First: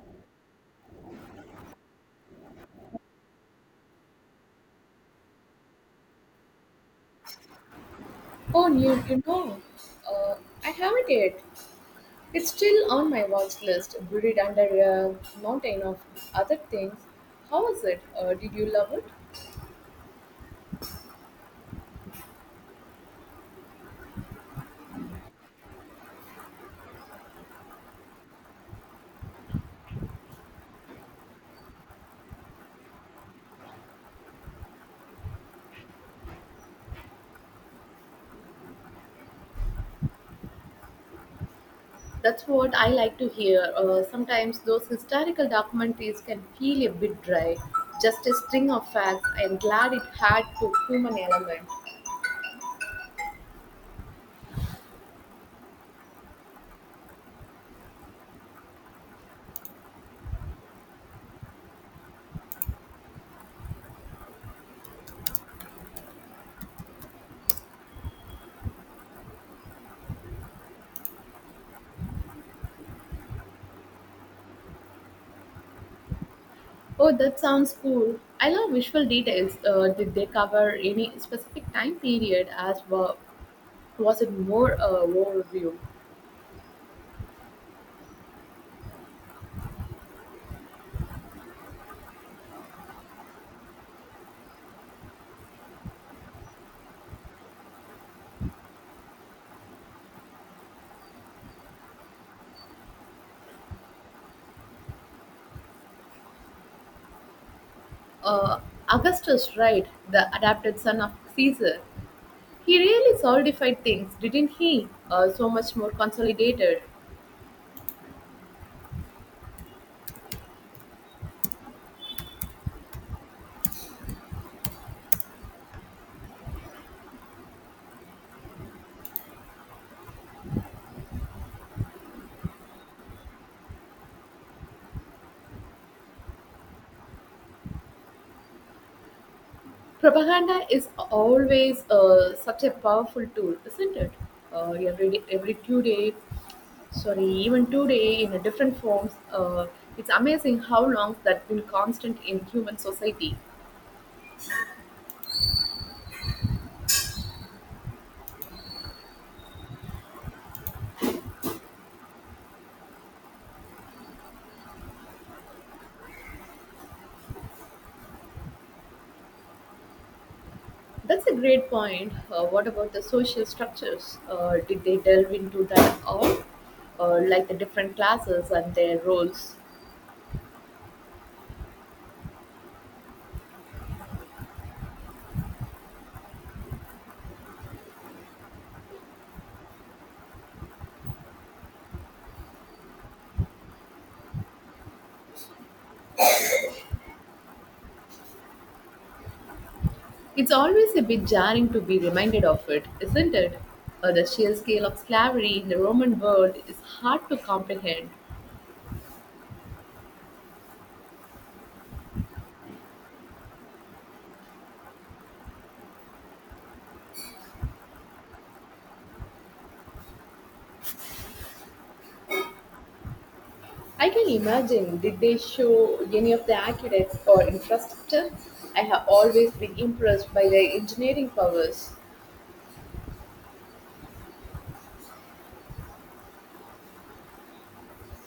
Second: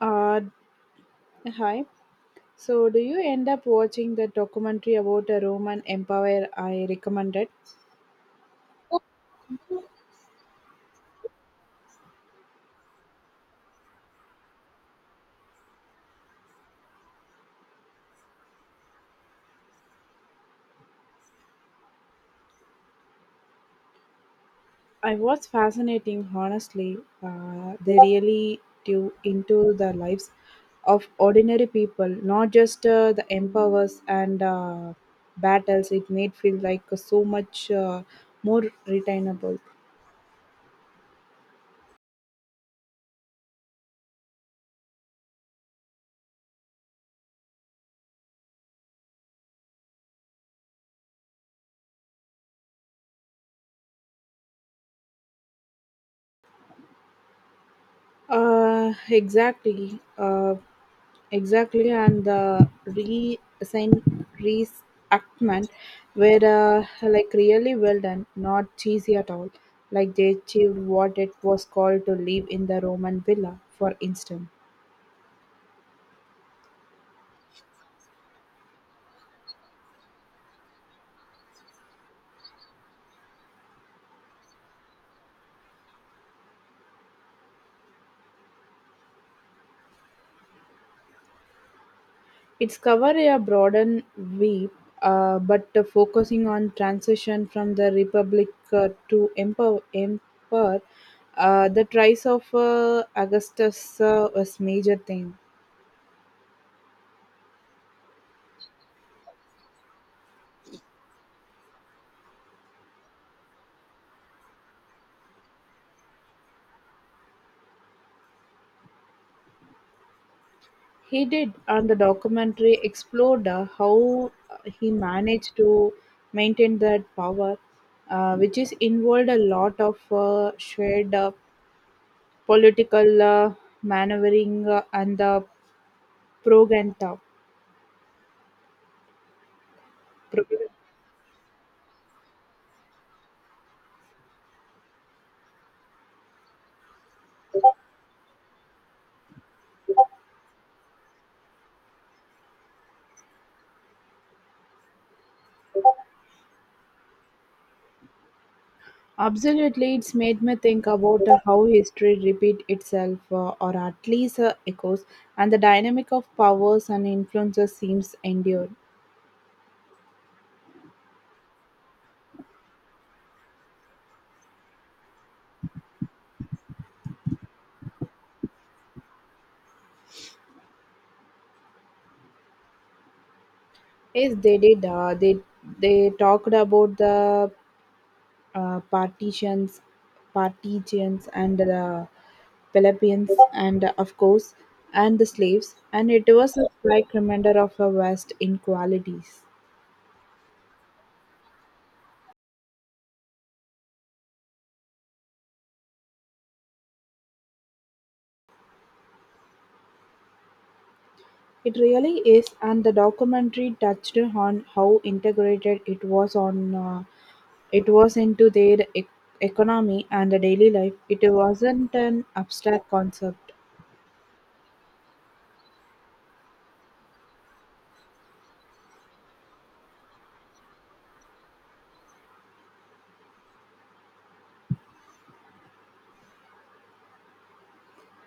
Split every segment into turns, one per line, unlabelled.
Uh, Hi. So, do you end up watching the documentary about the Roman Empire I recommended?
Oh, uh, I haven't yet. It's still on my watch list, buried under a mountain of other things. How was it? Did you love it?
I was fascinating, honestly. They really do into the lives of ordinary people, not just the empires and battles. It made feel like so much more retainable.
That's what I like to hear. Sometimes those historical documentaries can feel a bit dry, just a string of facts. I'm glad it had to human element.
Exactly. Exactly. And the re-assign reenactment were like really well done, not cheesy at all. Like they achieved what it was called to live in the Roman villa, for instance.
Oh, that sounds cool. I love visual details. Did they cover any specific time period as well? Was it more overview?
It's cover a broader sweep, but focusing on transition from the republic to emperor, the rise of Augustus was major thing.
uh, Augustus, right, the adopted son of Caesar, he really solidified things, didn't he? So much more consolidated.
He did, and the documentary explored how he managed to maintain that power, which is involved a lot of shared political maneuvering and the propaganda.
Propaganda
propaganda.
is always such a powerful tool, isn't it? Every day, every two days, sorry, even today in a different forms. It's amazing how long that's been constant in human society.
Absolutely, it's made me think about how history repeat itself, or at least echoes, and the dynamic of powers and influences seems endured.
That's a great point. What about the social structures? Did they delve into that at all? Like the different classes and their roles?
Yes, they did. They talked about the uh, partitions, partitions, and the Philippians, and of course, and the slaves. And it was a stark reminder of our vast inequalities.
It's always a bit jarring to be reminded of it, isn't it? The sheer scale of slavery in the Roman world is hard to comprehend.
It really is, and the documentary touched on how integrated it was on it was into their economy and the daily life. It wasn't an abstract concept.
I can imagine. Did they show any of the aqueducts or infrastructure? I have always been impressed by their engineering powers.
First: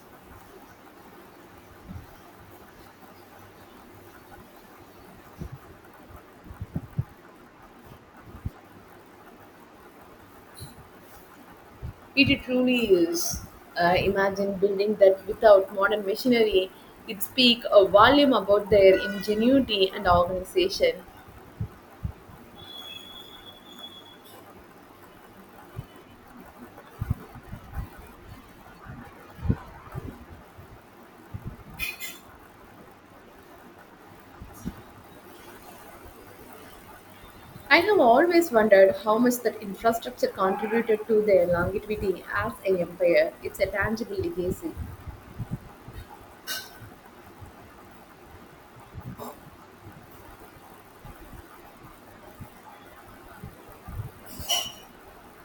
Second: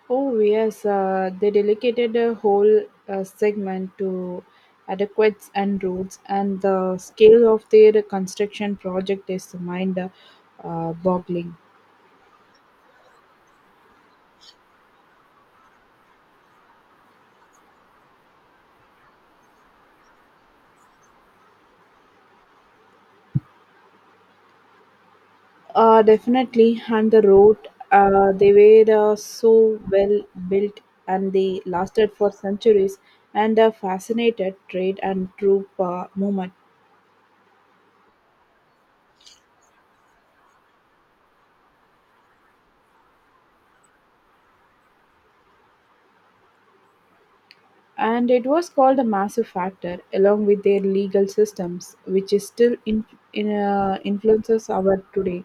Oh, yes, they dedicated a whole segment to adequates and roads, and the scale of their construction project is mind boggling.
It truly is. Imagine building that without modern machinery. It speaks a volume about their ingenuity and organization.
Definitely, and the road, they were so well built and they lasted for centuries and fascinated trade and troop movement.
I have always wondered how much that infrastructure contributed to their longevity as an empire. It's a tangible legacy.
And it was called a massive factor, along with their legal systems, which is still in, influences our today.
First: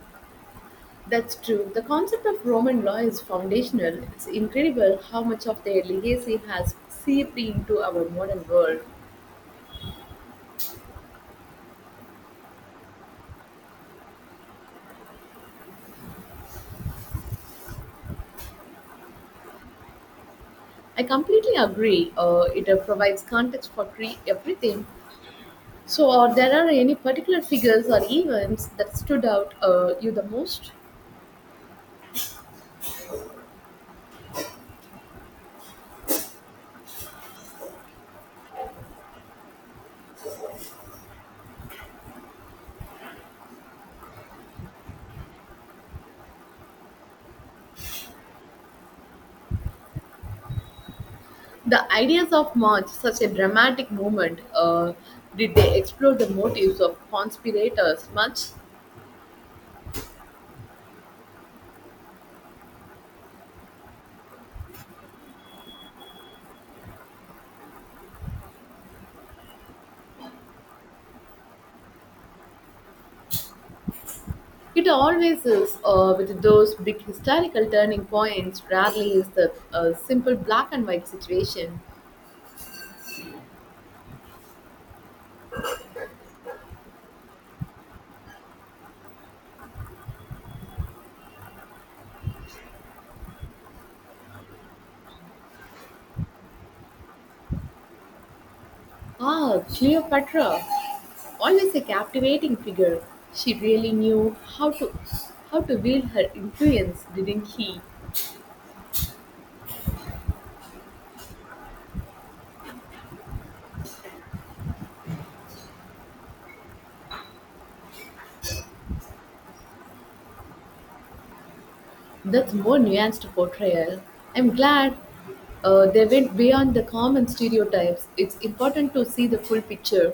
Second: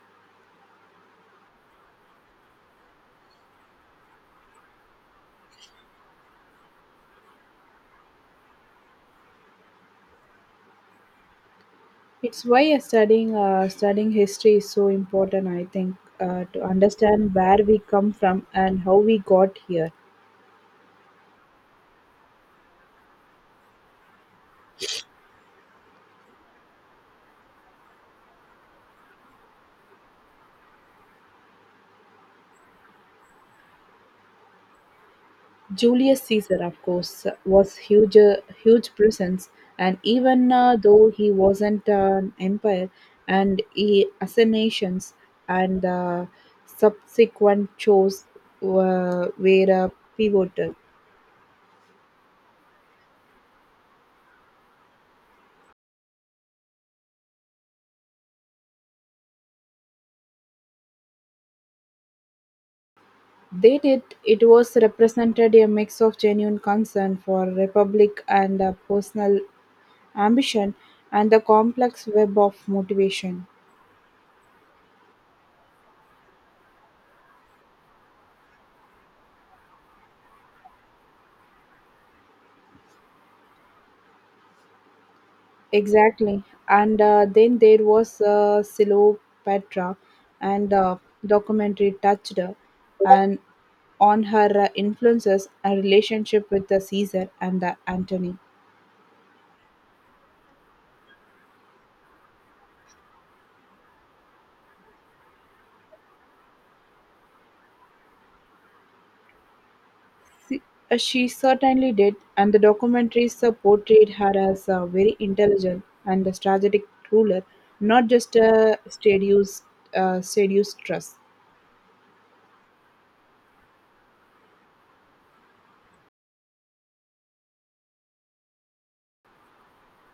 That's true. The concept of Roman law is foundational. It's incredible how much of their legacy has seeped into our modern world.
It's why studying history is so important, I think, to understand where we come from and how we got here.
I completely agree. It provides context for everything. So, are there are any particular figures or events that stood out you the most?
Julius Caesar, of course, was huge, huge presence, and even though he wasn't an empire, and he assassinations and subsequent shows were pivotal.
The ideas of March, such a dramatic moment, did they explore the motives of conspirators much?
They did. It was represented a mix of genuine concern for republic and personal ambition, and the complex web of motivation.
It always is with those big historical turning points. Rarely is the simple black and white situation.
Exactly. And then there was Cleopatra and documentary touched her and on her influences and relationship with the Caesar and the Antony.
Ah, Cleopatra, always a captivating figure. She really knew how to wield her influence, didn't he?
She, she certainly did, and the documentaries portrayed her as a very intelligent and a strategic ruler, not just a seduced, seduced trust.
That's more nuanced portrayal. I'm glad they went beyond the common stereotypes. It's important to see the full picture.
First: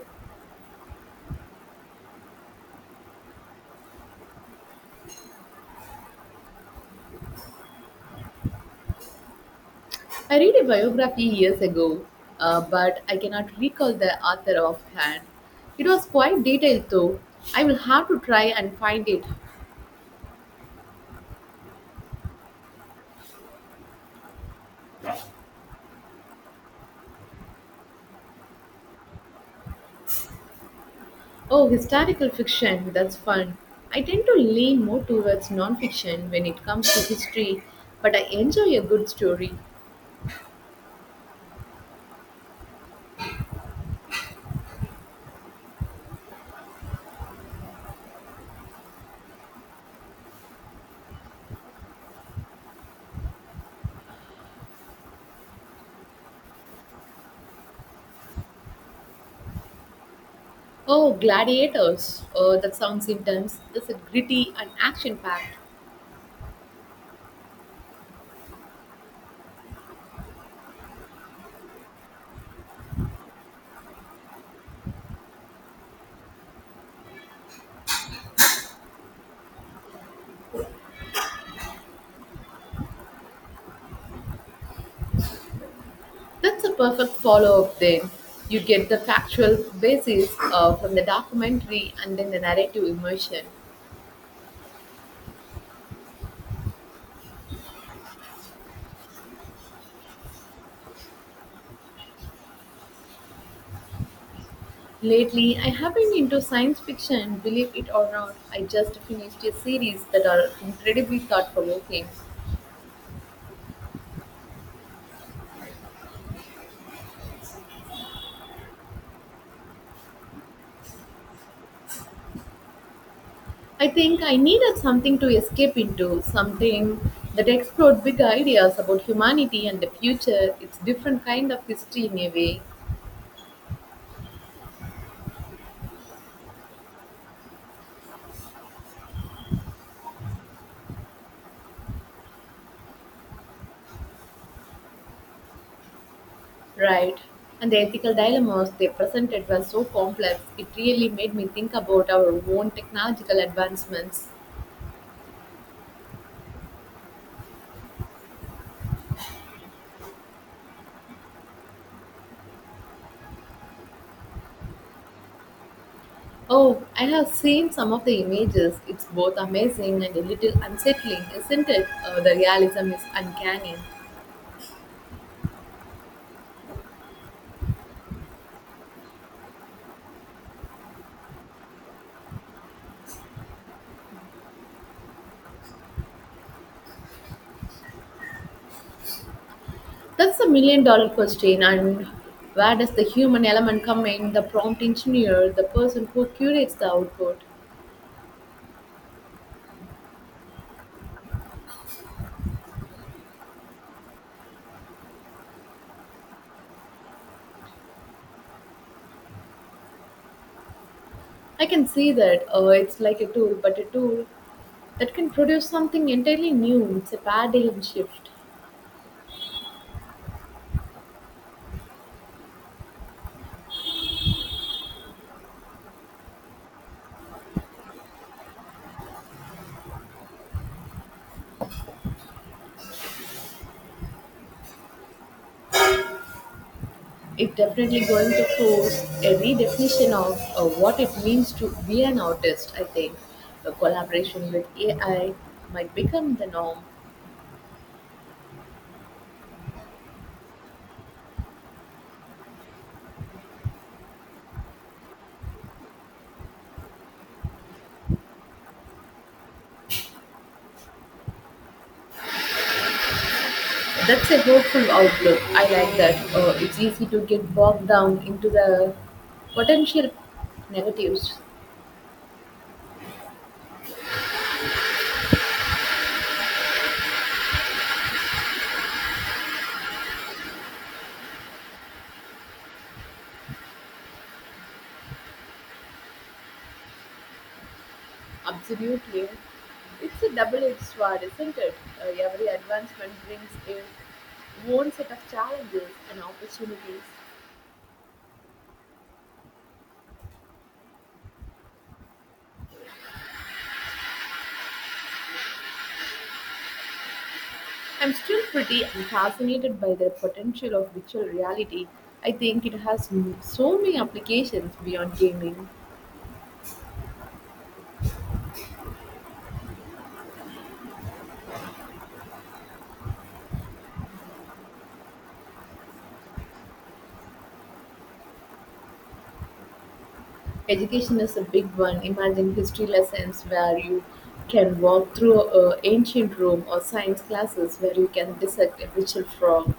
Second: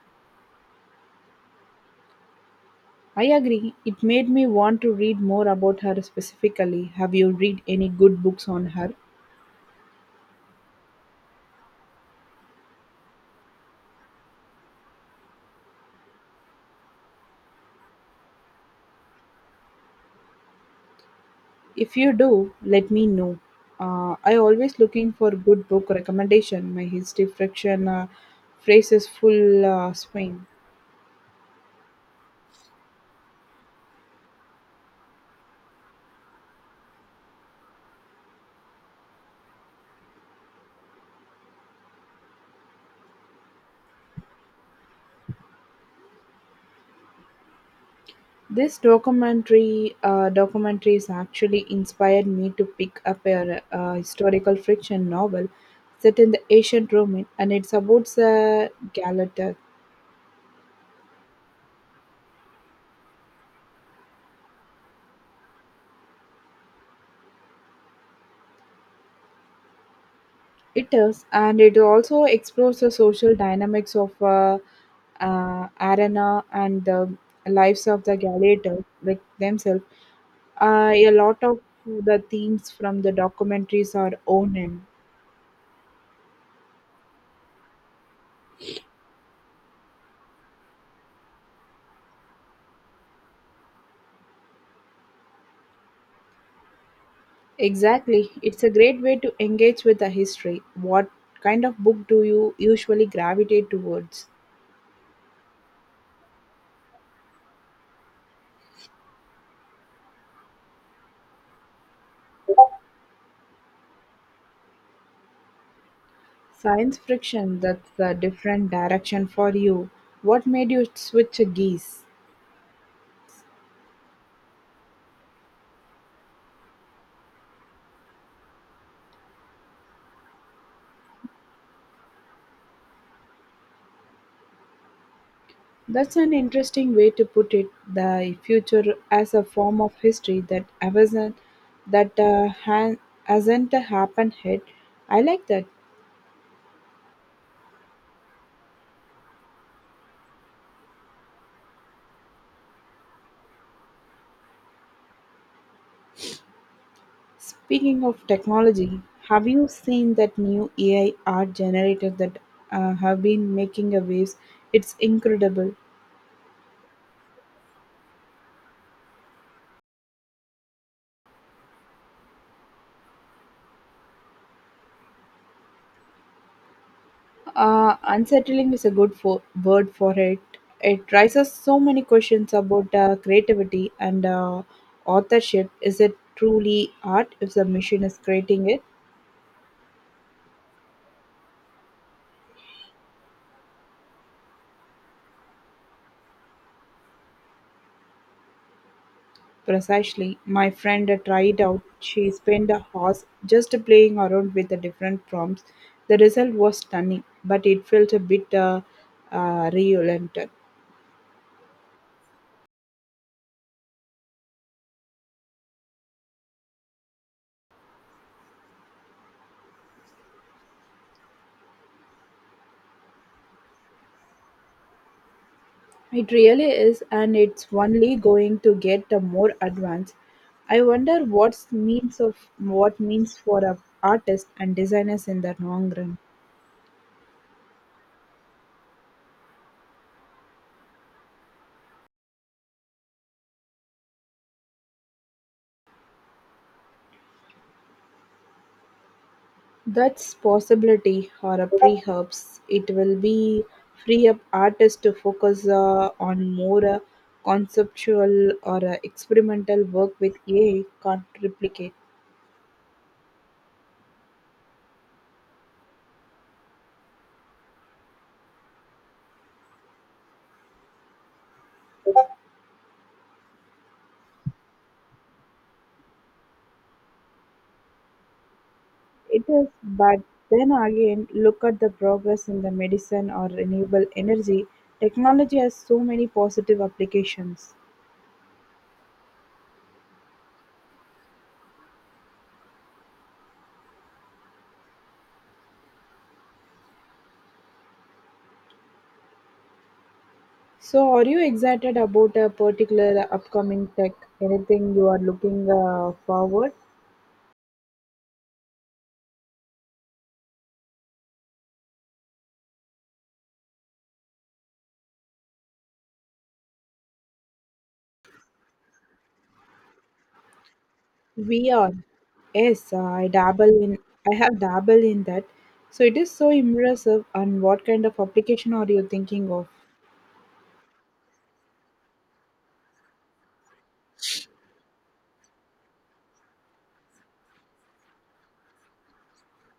I agree. It made me want to read more about her specifically. Have you read any good books on her?
I read a biography years ago, but I cannot recall the author offhand. It was quite detailed, though. I will have to try and find it.
If you do, let me know. I always looking for good book recommendation. My history friction phrases full swing.
Oh, historical fiction, that's fun. I tend to lean more towards non fiction when it comes to history, but I enjoy a good story.
This documentary documentaries actually inspired me to pick up a, historical fiction novel set in the ancient Roman, and it's about the Galata.
Oh, Gladiators. Oh, that sounds intense. Is it gritty and action packed?
It is, and it also explores the social dynamics of arena and the lives of the gladiators like themselves. A lot of the themes from the documentaries are own in.
That's a perfect follow up then. You get the factual basis from the documentary and then the narrative immersion.
Exactly, it's a great way to engage with the history. What kind of book do you usually gravitate towards?
Lately, I have been into science fiction, believe it or not. I just finished a series that are incredibly thought provoking.
Science fiction. That's a different direction for you. What made you switch geese?
I think I needed something to escape into, something that explored big ideas about humanity and the future. It's different kind of history in a way.
That's an interesting way to put it. The future as a form of history that hasn't that ha- hasn't happened yet. I like that.
Right. And the ethical dilemmas they presented were so complex, it really made me think about our own technological advancements.
Speaking of technology, have you seen that new AI art generators that have been making a waves? It's incredible.
Oh, I have seen some of the images. It's both amazing and a little unsettling, isn't it? The realism is uncanny.
Unsettling is a word for it. It raises so many questions about creativity and authorship. Is it truly art if the machine is creating it?
That's a million dollar question. And where does the human element come in? The prompt engineer, the person who curates the output.
Precisely. My friend tried out. She spent a hours just playing around with the different prompts. The result was stunning, but it felt a bit reluctant.
I can see that it's like a tool, but a tool that can produce something entirely new. It's a paradigm shift.
It really is, and it's only going to get more advanced. I wonder what's means of what means for a artists and designers in the long run.
It's definitely going to force a redefinition of what it means to be an artist, I think. The collaboration with AI might become the norm.
That's possibility or a perhaps it will be free up artists to focus on more conceptual or experimental work with AI can't replicate.
That's a hopeful outlook. I like that. It's easy to get bogged down into the potential negatives.
It is, but then again, look at the progress in the medicine or renewable energy. Technology has so many positive applications.
Absolutely. It's a double edged sword, isn't it? Every advancement brings its own set of challenges and opportunities.
So, are you excited about a particular upcoming tech? Anything you are looking forward?
I'm still pretty fascinated by the potential of virtual reality. I think it has so many applications beyond gaming.
We are. Yes, I dabble in. I have dabble in that. So it is so impressive. And what kind of application are you thinking of?
Education is a big one. Imagine history lessons where you can walk through a ancient Rome or science classes where you can dissect a virtual frog,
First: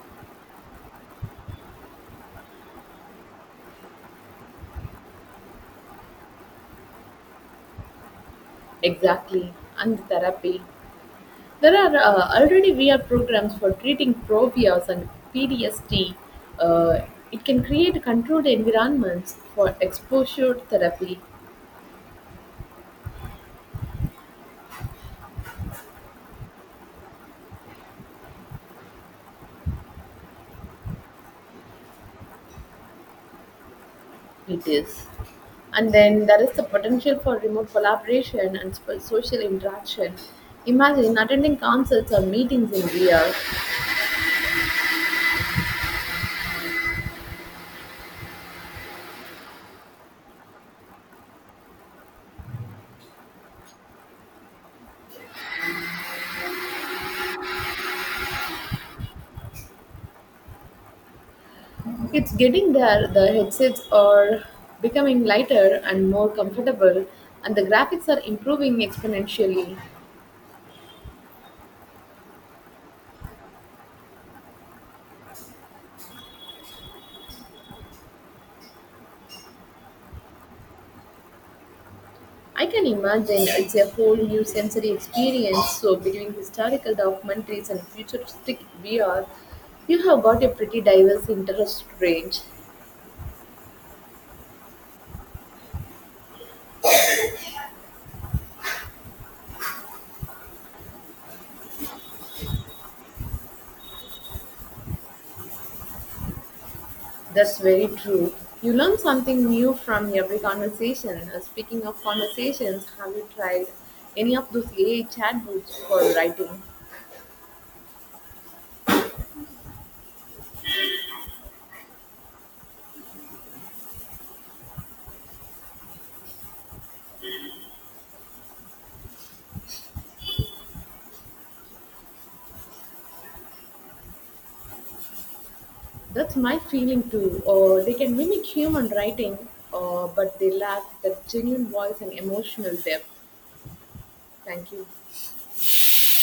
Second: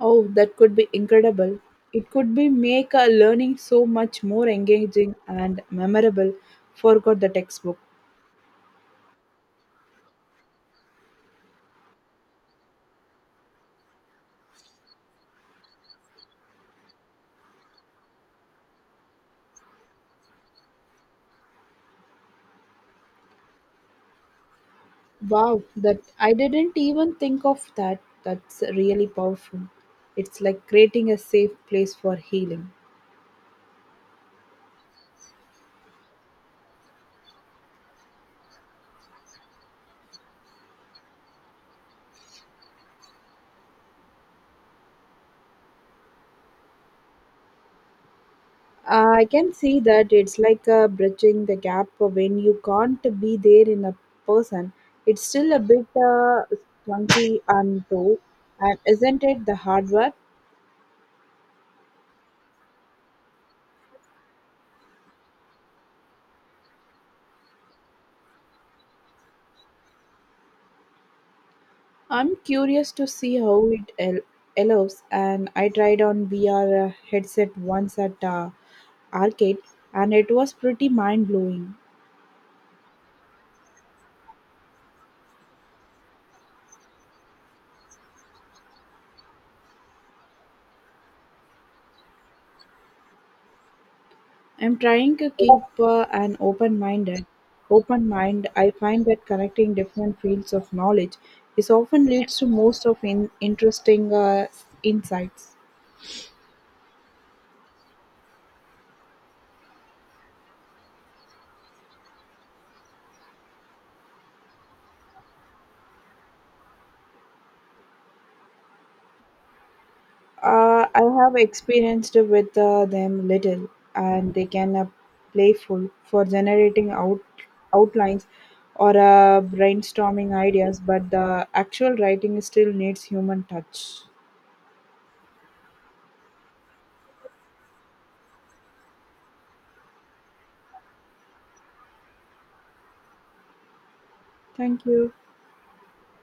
Oh, that could be incredible. It could be make learning so much more engaging and memorable. Forgot the textbook.
exactly, and therapy. There are already VR programs for treating phobias and PTSD. Uh, it can create controlled environments for exposure therapy.
Wow, that I didn't even think of that. That's really powerful. It's like creating a safe place for healing.
It is. And then there is the potential for remote collaboration and social interaction. Imagine attending concerts or meetings in VR.
I can see that it's like bridging the gap when you can't be there in a person. It's still a bit clunky and though, and isn't it the hard work?
It's getting there, the headsets are becoming lighter and more comfortable, and the graphics are improving exponentially.
I'm curious to see how evolves, and I tried on VR headset once at arcade, and it was pretty mind blowing.
I can imagine it's a whole new sensory experience. So, between historical documentaries and futuristic VR, you have got a pretty diverse interest range.
I'm trying to keep an open mind. I find that connecting different fields of knowledge is often leads to most of interesting insights.
That's very true. You learn something new from every conversation. Speaking of conversations, have you tried any of those AI chatbots for writing?
I have experienced with them little, and they can playful for generating outlines or brainstorming ideas, but the actual writing still needs human touch.
That's my feeling too. They can mimic human writing, but they lack that genuine voice and emotional depth. Thank
Thank
you.
you.